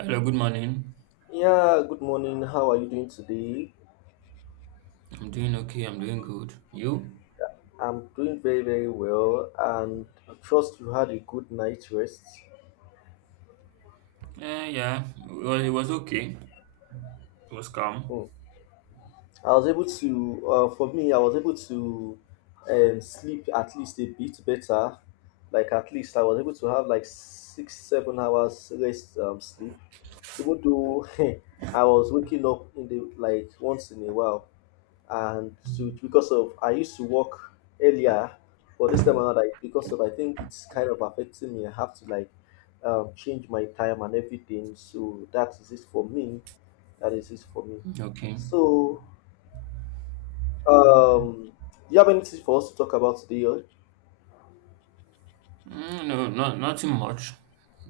Hello, good morning. Yeah, good morning. How are you doing today? I'm doing okay. I'm doing good. You? I'm doing very well, and I trust you had a good night's rest. Yeah. Well, it was okay. It was calm. Hmm. I was able to, for me, I was able to sleep at least a bit better. Like, at least I was able to have like six, 7 hours rest sleep, even though I was waking up in the like once in a while, and so it's because of I used to work earlier, but this time around, like because of I think it's kind of affecting me. I have to like change my time and everything. So that is it for me. That is it for me. Okay. So do you have anything for us to talk about today? Or— No, not nothing much.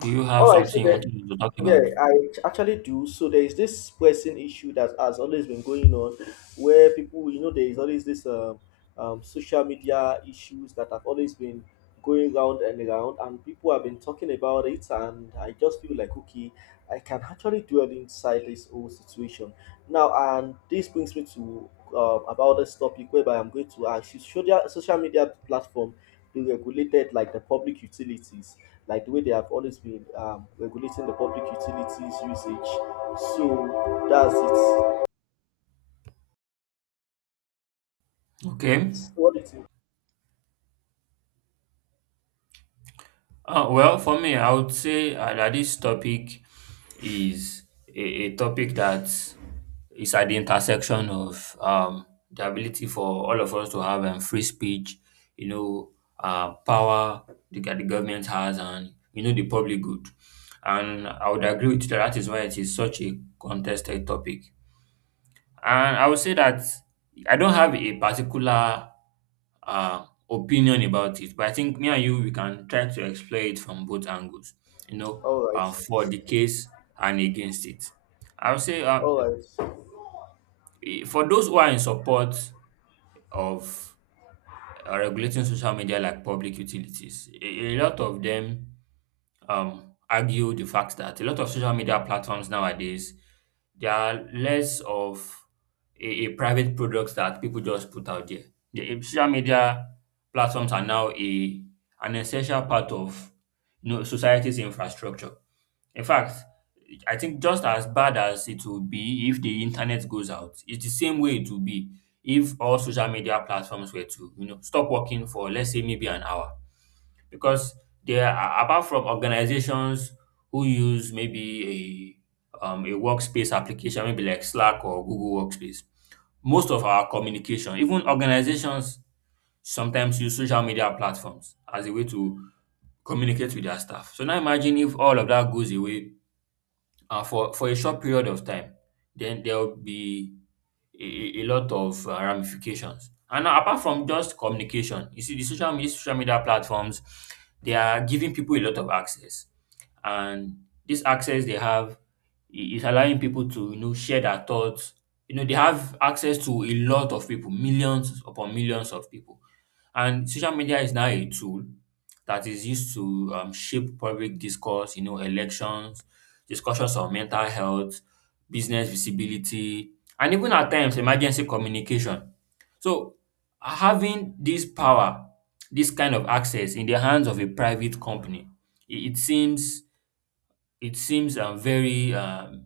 Do you have all right. So something you there, wanted to talk about? Yeah, I actually do. So there is this pressing issue that has always been going on, where people, there is always this social media issues that have always been going round and round, and people have been talking about it, and I just feel like, okay, I can actually dwell inside this whole situation now, and this brings me to about this topic whereby I'm going to ask you: should social media platform be regulated like the public utilities? Like the way they have always been regulating the public utilities usage. So that's it. Okay. What do you think? Well, for me, I would say that this topic is a, a topic that is at the intersection of the ability for all of us to have free speech, you know, power the government has, and, you know, the public good. And I would agree with you that that is why it is such a contested topic. And I would say that I don't have a particular opinion about it, but I think me and you we can try to explore it from both angles. You know, All right, for the case and against it. I would say all right. For those who are in support of regulating social media like public utilities, a lot of them argue the fact that a lot of social media platforms nowadays they are less of a private products that people just put out there. The social media platforms are now a an essential part of you know society's infrastructure. In fact, I think just as bad as it will be if the internet goes out, it's the same way it will be if all social media platforms were to you know stop working for let's say maybe an hour because there are apart from organizations who use maybe a workspace application, maybe like Slack or Google Workspace, most of our communication, even organizations sometimes use social media platforms as a way to communicate with their staff. So now imagine if all of that goes away for a short period of time, then there will be a lot of ramifications. And now, apart from just communication, you see, social media platforms, they are giving people a lot of access, and this access they have is allowing people to you know share their thoughts. You know, they have access to a lot of people, millions upon millions of people, and social media is now a tool that is used to shape public discourse. You know, elections, discussions on mental health, business visibility, and even at times emergency communication. So having this power, this kind of access in the hands of a private company, it, it seems it seems very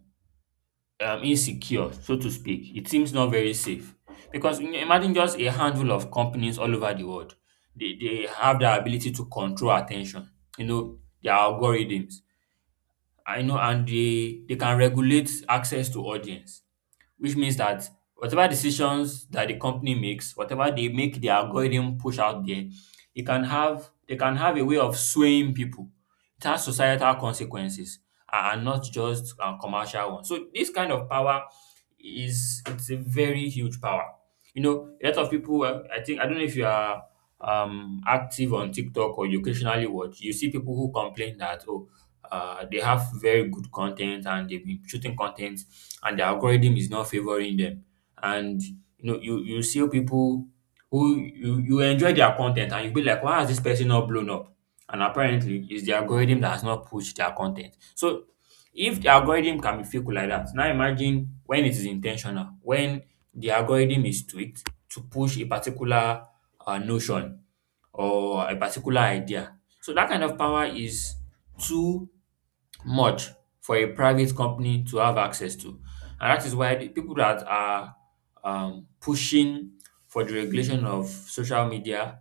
insecure, so to speak. It seems not very safe because imagine just a handful of companies all over the world. They have the ability to control attention. You know their algorithms. I know, and they can regulate access to audience which means that whatever decisions that the company makes, whatever they make the algorithm push out there, it can have they can have a way of swaying people. It has societal consequences and not just commercial ones. So this kind of power is it's a very huge power. You know, a lot of people. I think I don't know if you are active on TikTok or you occasionally watch. You see people who complain that oh they have very good content and they've been shooting content and the algorithm is not favoring them and you know you see people who you enjoy their content and you be like why has this person not blown up and apparently it's the algorithm that has not pushed their content. So if the algorithm can be fickle like that, now imagine when it is intentional, when the algorithm is tweaked to push a particular notion or a particular idea. So that kind of power is too much for a private company to have access to. And that is why the people that are pushing for the regulation of social media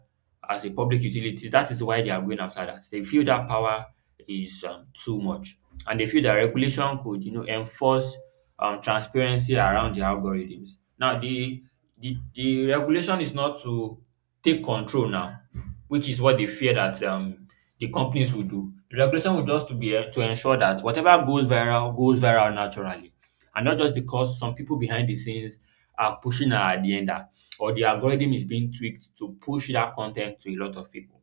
as a public utility, that is why they are going after that. They feel that power is too much, and they feel that regulation could, you know, enforce transparency around the algorithms. Now, the regulation is not to take control now, which is what they fear that the companies will do. The regulation will just to be to ensure that whatever goes viral naturally, and not just because some people behind the scenes are pushing an agenda or the algorithm is being tweaked to push that content to a lot of people.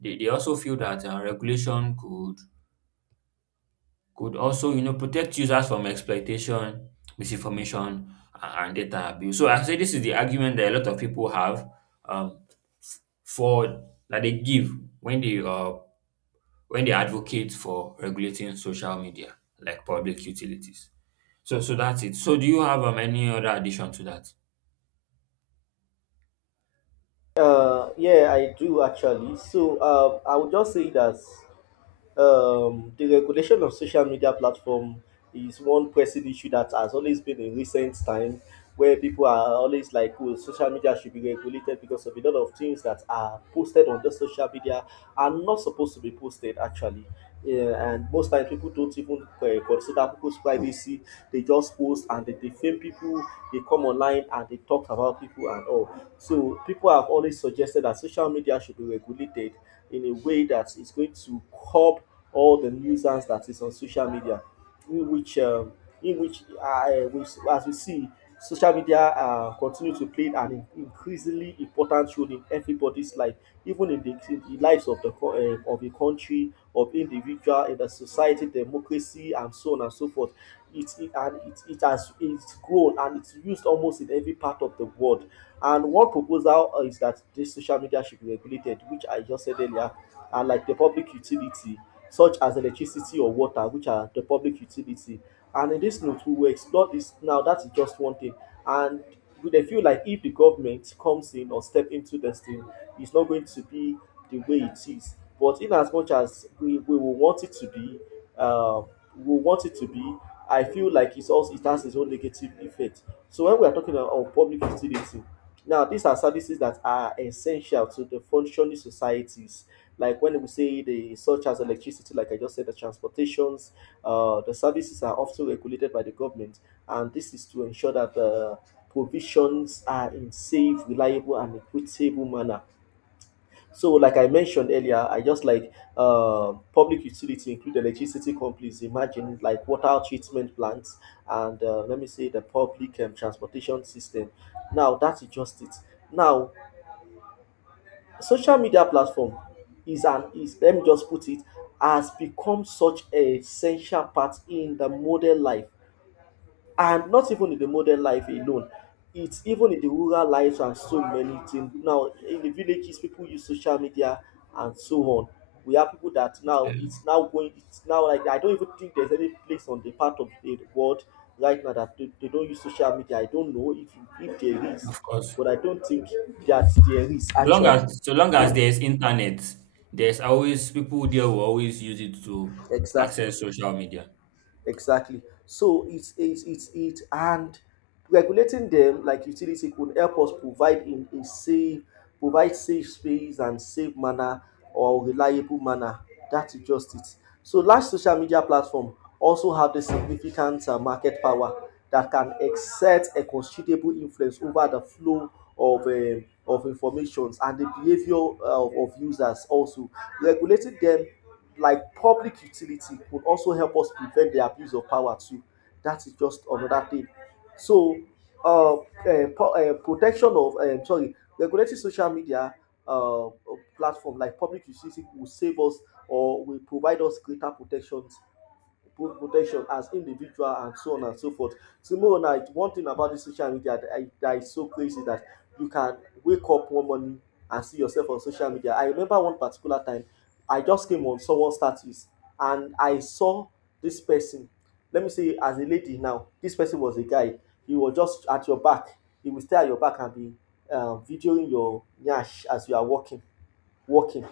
They also feel that regulation could also you know protect users from exploitation, misinformation, and data abuse. So I say this is the argument that a lot of people have um, for that they give when they advocate for regulating social media like public utilities. So so that's it. So do you have any other addition to that? Yeah, I do actually. So I would just say that the regulation of social media platform is one pressing issue that has always been in recent time where people are always like, oh, social media should be regulated because of a lot of things that are posted on the social media are not supposed to be posted actually, yeah, and most times people don't even consider people's privacy. They just post and they defame people. They come online and they talk about people and all. So people have always suggested that social media should be regulated in a way that is going to curb all the nuisance that is on social media, in which we, as we see, social media continue to play an increasingly important role in everybody's life, even in the lives of the of the country, of individual, in the society, democracy, and so on and so forth. It and it, it has it's grown and it's used almost in every part of the world. And one proposal is that this social media should be regulated, which I just said earlier, and like the public utility such as electricity or water, which are the public utility. And in this note, we will explore this now. That is just one thing. And we dey feel like if the government comes in or step into this thing, it's not going to be the way it is. But in as much as we will want it to be, uh, we want it to be, I feel like it's also it has its own negative effect. So when we are talking about public utility, now these are services that are essential to the functioning societies. Like when we say the such as electricity, like I just said, the transportations, the services are often regulated by the government, and this is to ensure that the provisions are in safe, reliable, and equitable manner. So, like I mentioned earlier, I just like public utility include electricity companies. Imagine like water treatment plants and let me say the public transportation system. Now that's just it. Now social media platform is let me just put it has become such a essential part in the modern life, and not even in the modern life alone. It's even in the rural lives and so many things. Now, in the villages, people use social media and so on. We have people that now Um, it's now going. It's now like I don't even think there's any place on the part of the world right now that they don't use social media. I don't know if there is, Of course. but I don't think that there is actually. So long as there's internet, there's always people there will always use it to Exactly. access social media. Exactly. So it and regulating them like utility could help us provide in a safe, provide safe space and safe manner or reliable manner. That's just it. So large social media platform also have the significant market power that can exert a considerable influence over the flow of informations and the behavior of users. Also regulating them like public utility could also help us prevent the abuse of power too. That is just another thing. So, uh, protection of sorry, regulating social media uh, platform like public utility will save us or will provide us greater protections, both protection as individual and so on and so forth. Tomorrow night, one thing about this social media that, that is so crazy that you can wake up one morning and see yourself on social media. I remember one particular time, I just came on someone's status and I saw this person. Let me say, as a lady now, this person was a guy. He was just at your back. He will stay at your back and be videoing your nyash as you are walking. walking,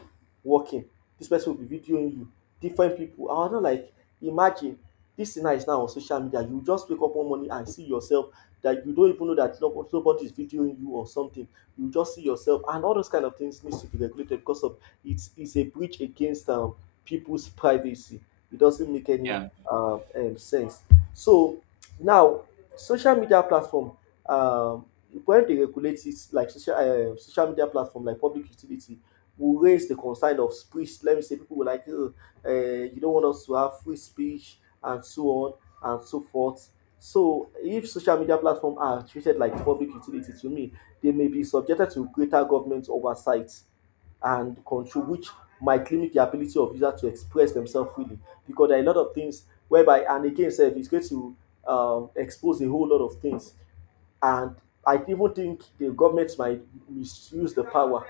walking. This person will be videoing you, different people. I do not like, imagine this thing is now on social media. You just wake up one morning and see yourself, that you don't even know that nobody is videoing you or something. You just see yourself, and all those kind of things needs to be regulated because of it's a breach against people's privacy. It doesn't make any Yeah. Sense. So now, social media platform, um, when they regulate it like social media platform like public utility, will raise the concern of speech. Let me say people will like, oh, you don't want us to have free speech and so on and so forth. So if social media platforms are treated like public utility to me, they may be subjected to greater government oversight and control, which might limit the ability of users to express themselves freely. Because there are a lot of things whereby, and again, sef, it's going to expose a whole lot of things, and I even think the government might misuse the power,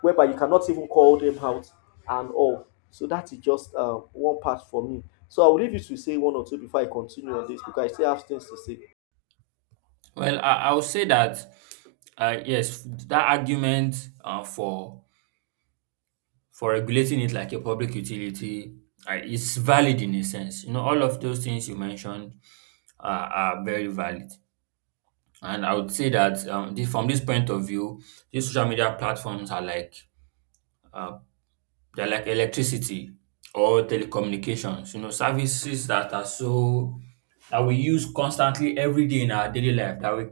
whereby you cannot even call them out and all. So that is just one part for me. So I will leave you to say one or two before I continue on this because I still have things to say. Well, I would say that yes, that argument for regulating it like a public utility is valid in a sense. You know, all of those things you mentioned are very valid, and I would say that from this point of view, these social media platforms are like uh, they're like electricity or telecommunications, you know, services that are so that we use constantly every day in our daily life, that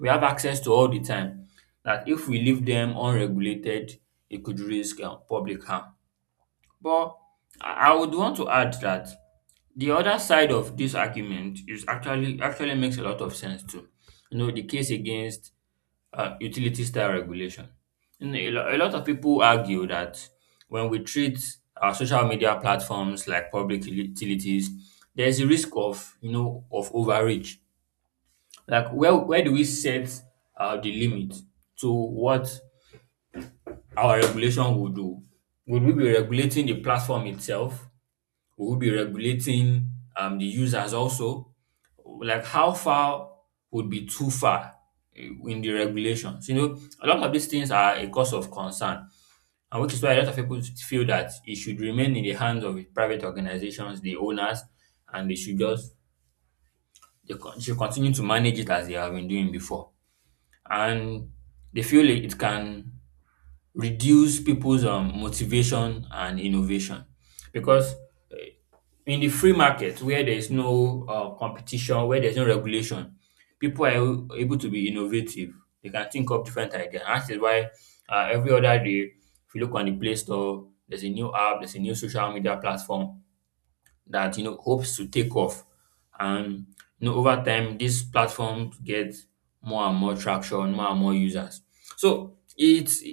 we have access to all the time, that if we leave them unregulated, it could risk public harm. But I would want to add that the other side of this argument is actually makes a lot of sense too. You know, the case against utility style regulation. And a lot of people argue that when we treat our social media platforms like public utilities, there's a risk of you know of overreach. Like where do we set the limit to what our regulation will do? Would we be regulating the platform itself? Would we be regulating the users also? Like how far would be too far in the regulations. You know, a lot of these things are a cause of concern, and which is why a lot of people feel that it should remain in the hands of private organizations, the owners, and they should just should continue to manage it as they have been doing before. And they feel it can reduce people's motivation and innovation because in the free market where there is no competition, where there's no regulation, people are able to be innovative. They can think up different ideas. And that is why every other day, if you look on the Play Store, there's a new app, there's a new social media platform that you know hopes to take off. And you know, over time, this platform get more and more traction, more and more users. So it's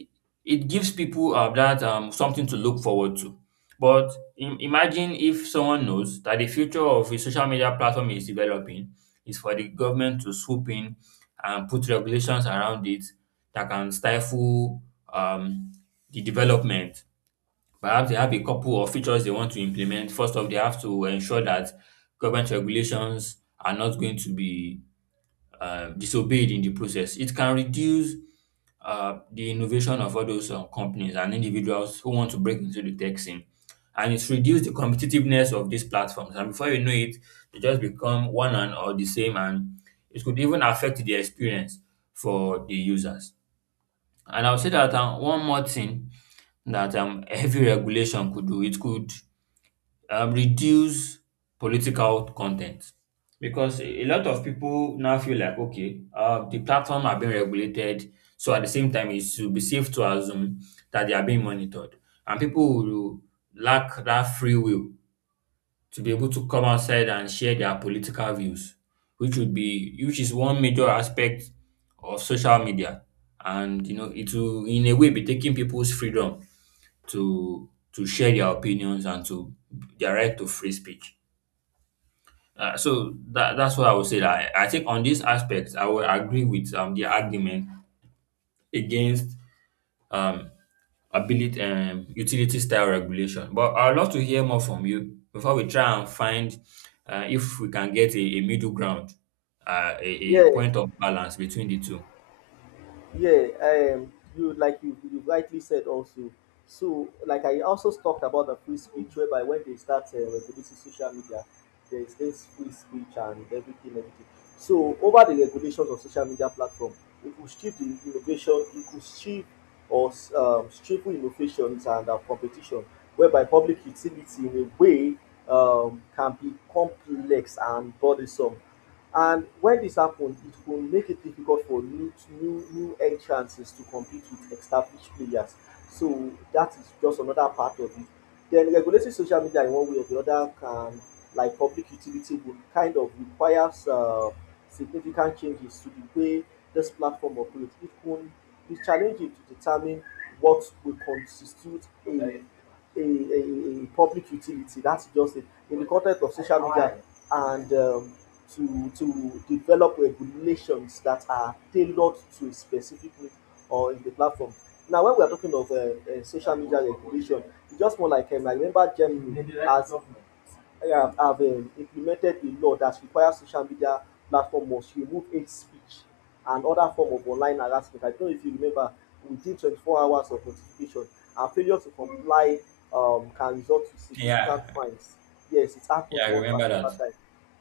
it gives people that something to look forward to. But imagine if someone knows that the future of a social media platform is developing is for the government to swoop in and put regulations around it that can stifle um, the development. Perhaps they have a couple of features they want to implement. First off, they have to ensure that government regulations are not going to be disobeyed in the process. It can reduce the innovation of all those companies and individuals who want to break into the tech scene. And it's reduced the competitiveness of these platforms. And before you know it, they just become one and or the same. And it could even affect the experience for the users. And I'll say that one more thing that heavy regulation could do, it could reduce political content. Because a lot of people now feel like, okay, the platform are being regulated. So at the same time, it should be safe to assume that they are being monitored. And people will lack that free will to be able to come outside and share their political views, which would be which is one major aspect of social media. And you know, it will in a way be taking people's freedom to share their opinions and to their right to free speech. So that's what I would say. That I think on this aspect, I would agree with the argument against um ability utility style regulation. But I'd love to hear more from you before we try and find if we can get a middle ground, a Yeah, point of balance between the two. Yeah, you like you rightly said also. So, like I also talked about the free speech, whereby when they start regulating social media, there is this free speech and everything. So, over the regulations of social media platform, it could strip the innovation, it could strip or strip innovations and competition, whereby public utility in a way can be complex and burdensome. And when this happens, it will make it difficult for new entrances to compete with established players. So that is just another part of it. Then regulating social media in one way or the other can, like public utility, would kind of requires significant changes to the way this platform operates. It will be challenging to determine what will constitute a public utility. That's just it. In the context of social media and to develop regulations that are tailored to a specific need or in the platform. Now, when we are talking of social media regulation, it's just more like I remember Germany as have implemented a law that requires social media platform must remove hate speech and other form of online harassment. I don't know if you remember, within 24 hours of notification, and failure to comply can result to significant Yeah, fines. Yes, it yeah, happened I one remember that. particular time.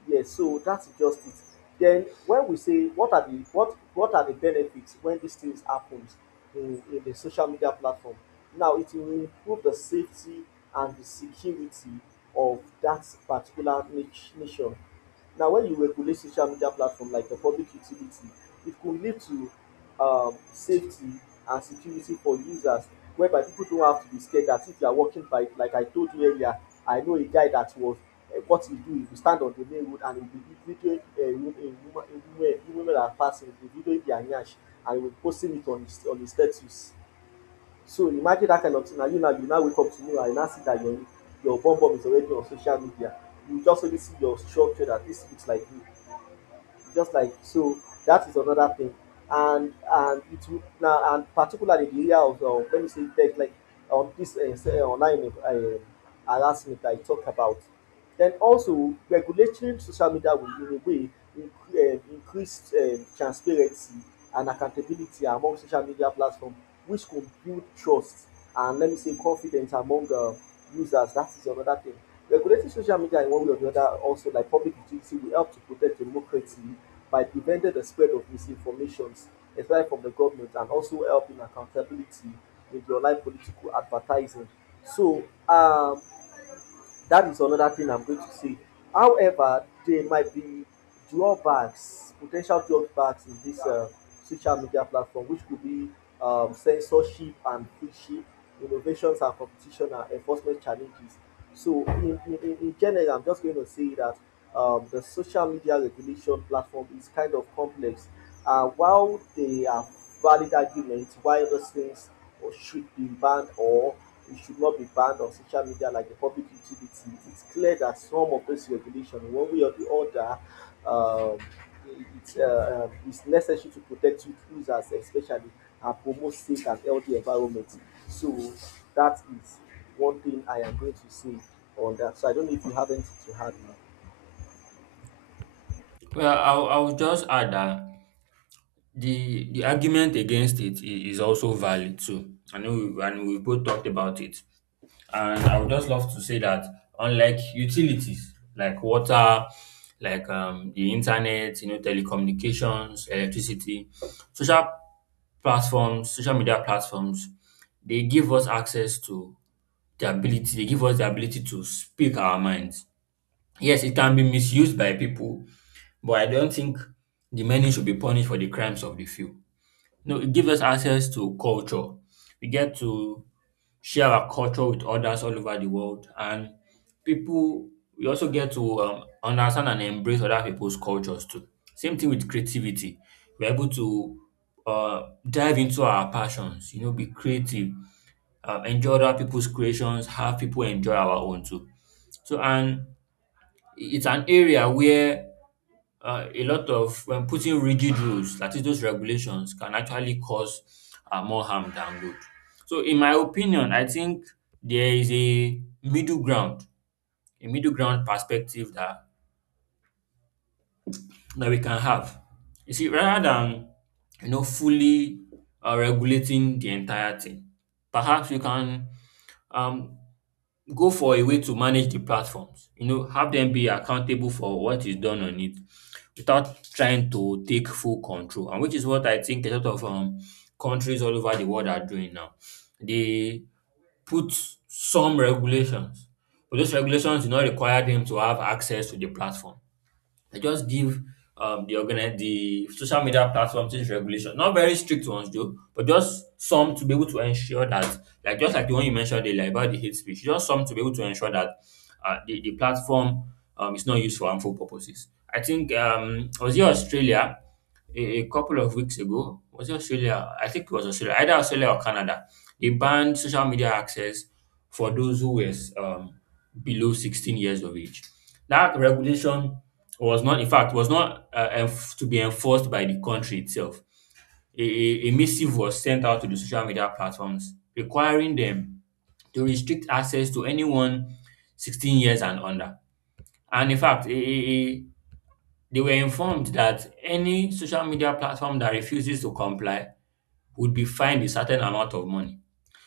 Yes, so that is just it. Then when we say what are the what are the benefits when these things happens in the social media platform? Now it will improve the safety and the security of that particular nation. Now, when you regulate social media platform like a public utility, it could lead to safety and security for users, whereby people don't have to be scared that if you are walking by, like I told you earlier, I know a guy that was what he do, he will stand on the main road and he will be videoing a woman that are passing, he will be videoing their nyash and he will posting it on his status. So imagine that kind of thing. Now you now wake up tomorrow and you now see that your bum bum is already on social media. You just only see your structure that this looks like you, just like so. That is another thing. And it will now, and particularly the area of let me say tech, like on this say, online harassment that I talk about. Then also, regulating social media will, in a way, increase transparency and accountability among social media platform, which could build trust and, let me say, confidence among users. That is another thing. Regulating social media in one way or the other, also like public utility, will help to protect democracy by preventing the spread of misinformations, especially from the government, and also helping accountability in the online political advertising. So, that is another thing I'm going to say. However, there might be drawbacks, potential drawbacks in this social media platform, which could be censorship and friendship, innovations and competition and enforcement challenges. So, in general, I'm just going to say that the social media regulation platform is kind of complex. While they are valid arguments why those things should be banned or it should not be banned on social media like the public utility, it's clear that some of those regulations, one way or the other, um, it's necessary to protect youth users, especially, and promote safe and healthy environment. So that is one thing I am going to say on that. So I don't know if you have anything to add now. Well, I'll just add that the argument against it is also valid too. I know, we, and we both talked about it. And I would just love to say that unlike utilities like water, like the internet, you know, telecommunications, electricity, social social media platforms, they give us access to they give us the ability to speak our minds. Yes, it can be misused by people, but I don't think the many should be punished for the crimes of the few. No, it gives us access to culture. We get to share our culture with others all over the world, and people we also get to understand and embrace other people's cultures too. Same thing with creativity. We're able to uh, dive into our passions. You know, be creative, enjoy other people's creations, have people enjoy our own too. So, and it's an area where a lot of when putting rigid rules, that is those regulations, can actually cause more harm than good. So, in my opinion, I think there is a middle ground perspective that we can have. You see, rather than you know fully regulating the entire thing, perhaps you can um, go for a way to manage the platforms. You know, have them be accountable for what is done on it without trying to take full control, and which is what I think a lot of countries all over the world are doing now. They put some regulations, but those regulations do not require them to have access to the platform. They just give the social media platforms this regulation, not very strict ones though, but just some to be able to ensure that, like just like the one you mentioned earlier about the hate speech, just some to be able to ensure that the platform is not used for harmful purposes. I think was it Australia a couple of weeks ago? Was it Australia? I think it was Australia, either Australia or Canada. They banned social media access for those who were below 16 years of age. That regulation was not in fact was not to be enforced by the country itself. A missive was sent out to the social media platforms requiring them to restrict access to anyone 16 years and under. And in fact, they were informed that any social media platform that refuses to comply would be fined a certain amount of money.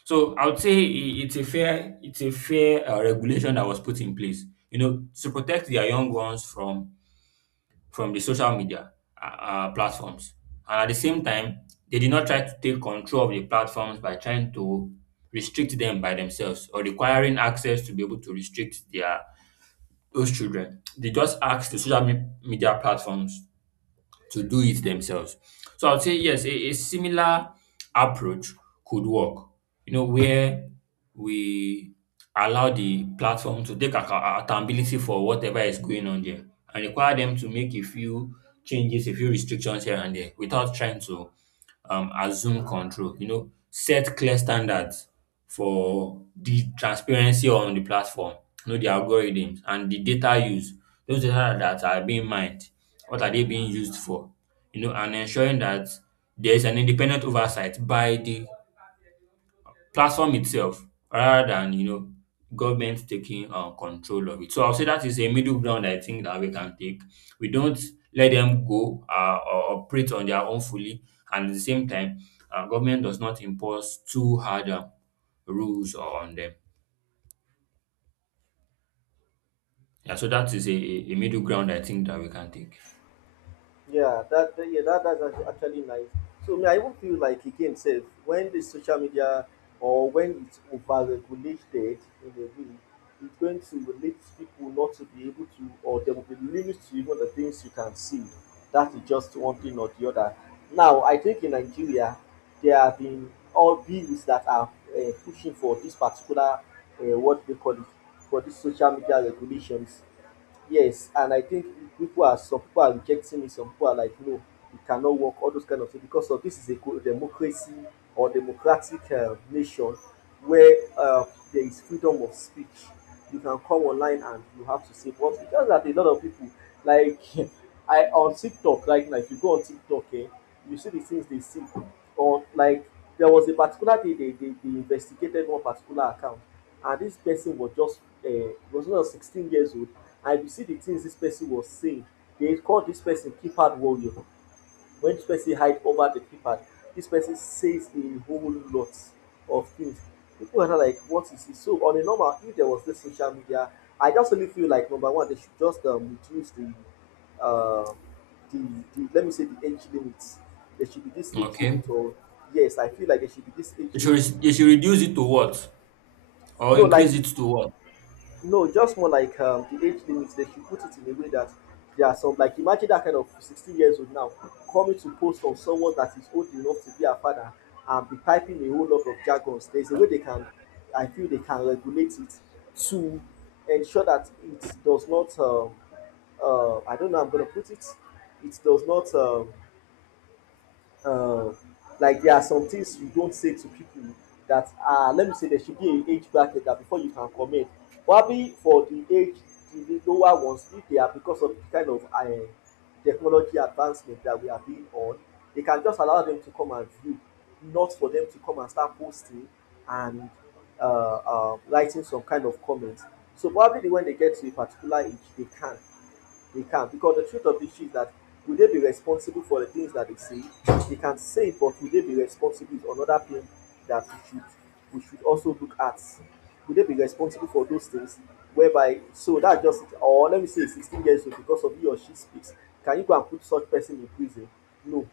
So I would say I- it's a fair regulation that was put in place, you know, to protect their young ones from the social media uh, platforms. And at the same time, they did not try to take control of the platforms by trying to restrict them by themselves or requiring access to be able to restrict their those children. They just asked the media platforms to do it themselves. So I would say yes, a similar approach could work, you know, where we allow the platform to take accountability for whatever is going on there and require them to make a few changes, a few restrictions here and there without trying to assume control. You know, set clear standards for the transparency on the platform, you know, the algorithms and the data use. Those data that are being mined, what are they being used for? You know, and ensuring that there is an independent oversight by the platform itself rather than you know government taking control of it. So I'll say that is a middle ground I think that we can take. We don't let them go or operate on their own fully, and at the same time, government does not impose too hard rules on them. Yeah, so that is a middle ground I think that we can take. Yeah, that's actually nice. So me, I even feel like again, safe when the social media or when it's overregulated in a way, it's going to lead people not to be able to, or there will be limits to even the things you can see. That is just one thing or the other. Now, I think in Nigeria, there have been all bills that are pushing for this particular what they call it, for this social media regulations. Yes, and I think people are, some people are rejecting it, some people are like, no, it cannot work, all those kind of things, because of this is a democracy or democratic nation where there is freedom of speech. You can come online and you have to say, but because that a lot of people like I on TikTok right now, if you go on TikTok, eh, you see the things they see on, like, there was a particular day they investigated one particular account, and this person was just was not 16 years old. I will see the things this person was saying. They call this person keypad warrior. When this person hide over the keypad, this person says a whole lot of things. People are not like, what is this? So on a normal, if there was this social media, I just only feel like number one, they should just reduce the uh, the, the, let me say, the age limit. There should be this age Okay, limit. Or yes, I feel like there should be this age you limit. should you should reduce it to what or No, like increase it, it to what? no, just more like the age limit. They should put it in a way that there are some, like imagine that kind of 16 years old now coming to post on someone that is old enough to be a father and be typing a whole lot of jargons. There's a way they can, I feel they can regulate it to ensure that it does not. I don't know. I'm gonna put it. It does not. Um like there are some things you don't say to people that are, let me say there should be a age bracket that before you can comment, probably for the age, the lower ones, if they are, because of the kind of technology advancement that we are being on, they can just allow them to come and view, not for them to come and start posting and uh, writing some kind of comments. So probably when they get to a particular age, they can, they can't. Because the truth of the issue is that will they be responsible for the things that they say? They can say it, but will they be responsible is another thing that we should also look at. Will they be responsible for those things? Whereby so that just, or let me say 16 years old because of he or she speaks. Can you go and put such person in prison? No.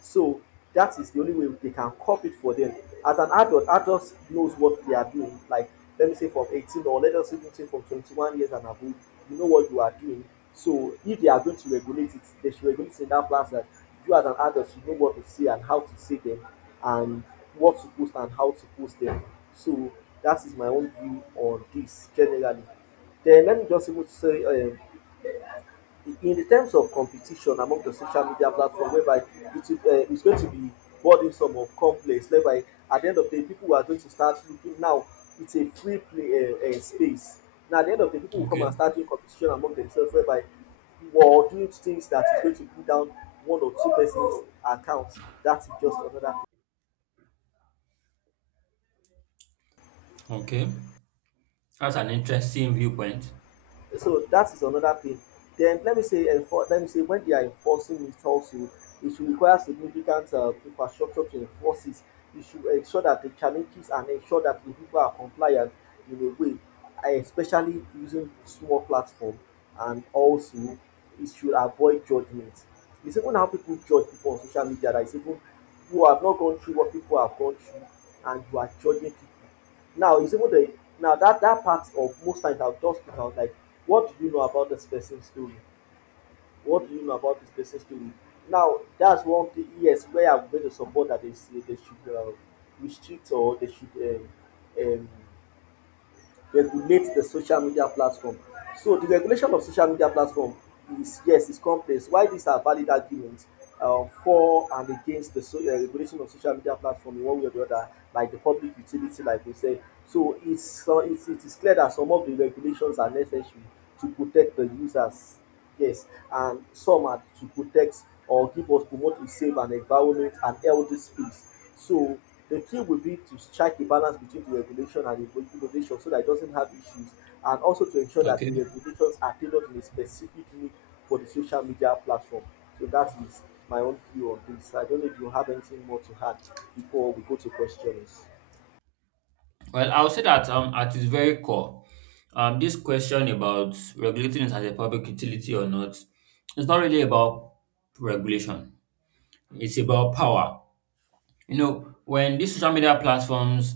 So that is the only way they can cop it for them. As an adult, adults knows what they are doing. Like, let me say from 18, or let us even say from 21 years and above, you know what you are doing. So if they are going to regulate it, they should regulate it in that class, that you as an adult should know what to say and how to say them and what to post and how to post them. So that is my own view on this generally. Then let me just even say in the terms of competition among the social media platform, whereby it is, it's going to be burdensome or complex, whereby at the end of the day people are going to start looking, now it's a free play space, now at the end of the day people will come and Okay, start doing competition among themselves, whereby or doing things that is going to put down one or two persons account. That is just another thing. okay, that's an interesting viewpoint. So that is another thing. Then let me say let me say when they are enforcing it also, it should require significant infrastructure to enforce it. You should ensure that the challenges, and ensure that the people are compliant, in a way, especially using small platform. And also, it should avoid judgment. It's even how people judge people on social media, that is even, you have not gone through what people have gone through and you are judging people. Now it's even the, now that that part of, most times I'll just put out like, what do you know about this person's story? What do you know about this person's story? Now that's one thing. Yes, where I'm going to support that they say they should restrict, or they should um, regulate the social media platform. So the regulation of social media platform is, yes, is complex. Why these are valid arguments for and against the regulation of social media platform in one way or the other, like the public utility, like we said. So it's it is clear that some of the regulations are necessary to protect the users. Yes, and some are to protect or give us, promote a safe and environment and healthy space. So the key will be to strike a balance between the regulation and the innovation so that it doesn't have issues, and also to ensure that the Okay. regulations are tailored in a specific need for the social media platform. So that is my own view on this. I don't know if you have anything more to add before we go to questions. Well, I would say that at its very core, this question about regulating it as a public utility or not, it's not really about regulation. It's about power. You know, when these social media platforms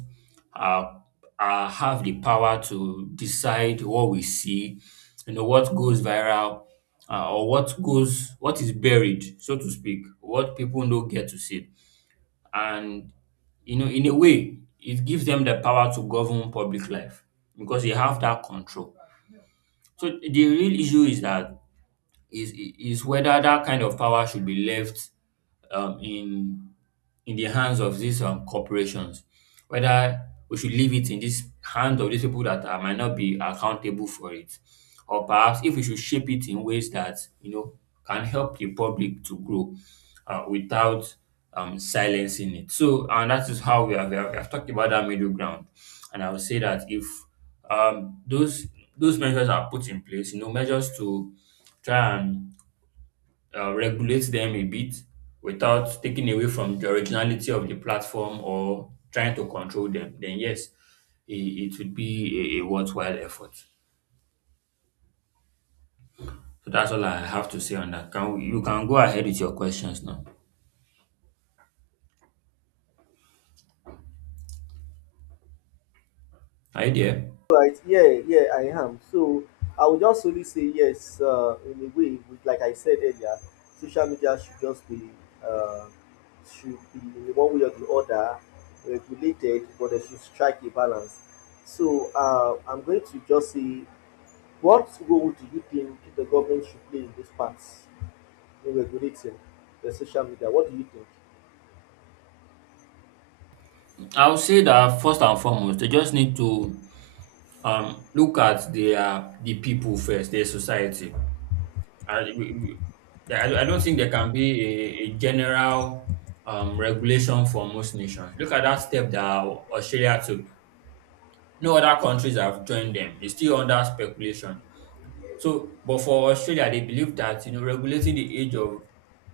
are, are have the power to decide what we see, you know, what goes viral, or what is buried, so to speak, what people don't get to see, and you know, in a way, it gives them the power to govern public life because they have that control. So the real issue is that is whether that kind of power should be left um, in in the hands of these corporations. Whether we should leave it in this hands of these people that are, might not be accountable for it, or perhaps if we should shape it in ways that you know can help the public to grow without silencing it. So, and that is how we have talked about that middle ground. And I would say that if um, those those measures are put in place, you know, measures to try and regulate them a bit without taking away from the originality of the platform or trying to control them, then yes, it would be a worthwhile effort. So that's all I have to say on that. Can you can go ahead with your questions now. Are you there? Right, yeah, yeah, I am. So I would just only say yes, in a way, with, like I said earlier, social media should just be, uh, should be in one way or the other regulated, but they should strike a balance. So I'm going to just say, what role do you think the government should play in this part in regulating the social media? What do you I'll say that first and foremost, they just need to look at the people first, their society. I, we- I don't think there can be a general regulation for most nations. Look at that step that Australia took. No other countries have joined them. It's still under speculation. So, but for Australia, they believe that you know regulating the age of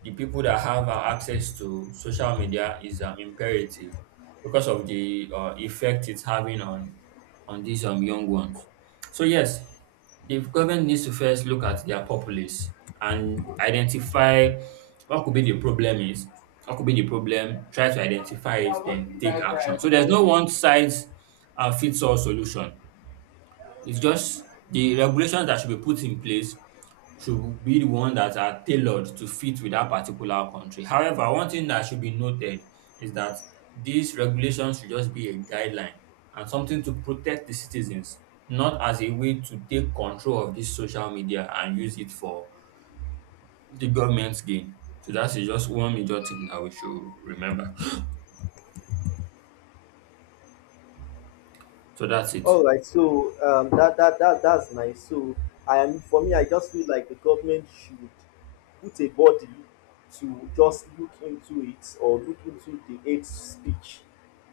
the people that have access to social media is imperative because of the effect it's having on these young ones. So yes, the government needs to first look at their populace and identify what could be the problem is, what could be the problem, try to identify it, then take action. So there's no think? one size fits all solution. It's just the regulations that should be put in place should be the one that are tailored to fit with that particular country. However, one thing that should be noted is that these regulations should just be a guideline and something to protect the citizens, not as a way to take control of this social media and use it for the government's gain. So that is just one major thing that we should remember. So that's it. All right, so that's nice. So I am, for me, I just feel like the government should put a body to just look into it, or look into the hate speech.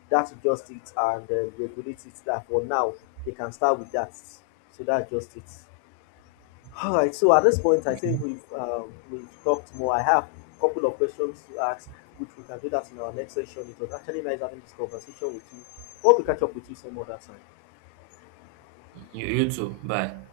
That's just it, and regulate it. That for now they can start with that. So that's just it. All right. So at this point, I think You, we've talked more. I have a couple of questions to ask, which we can do that in our next session. It was actually nice having this conversation with you. Hope we catch up with you some other time. you too. Bye.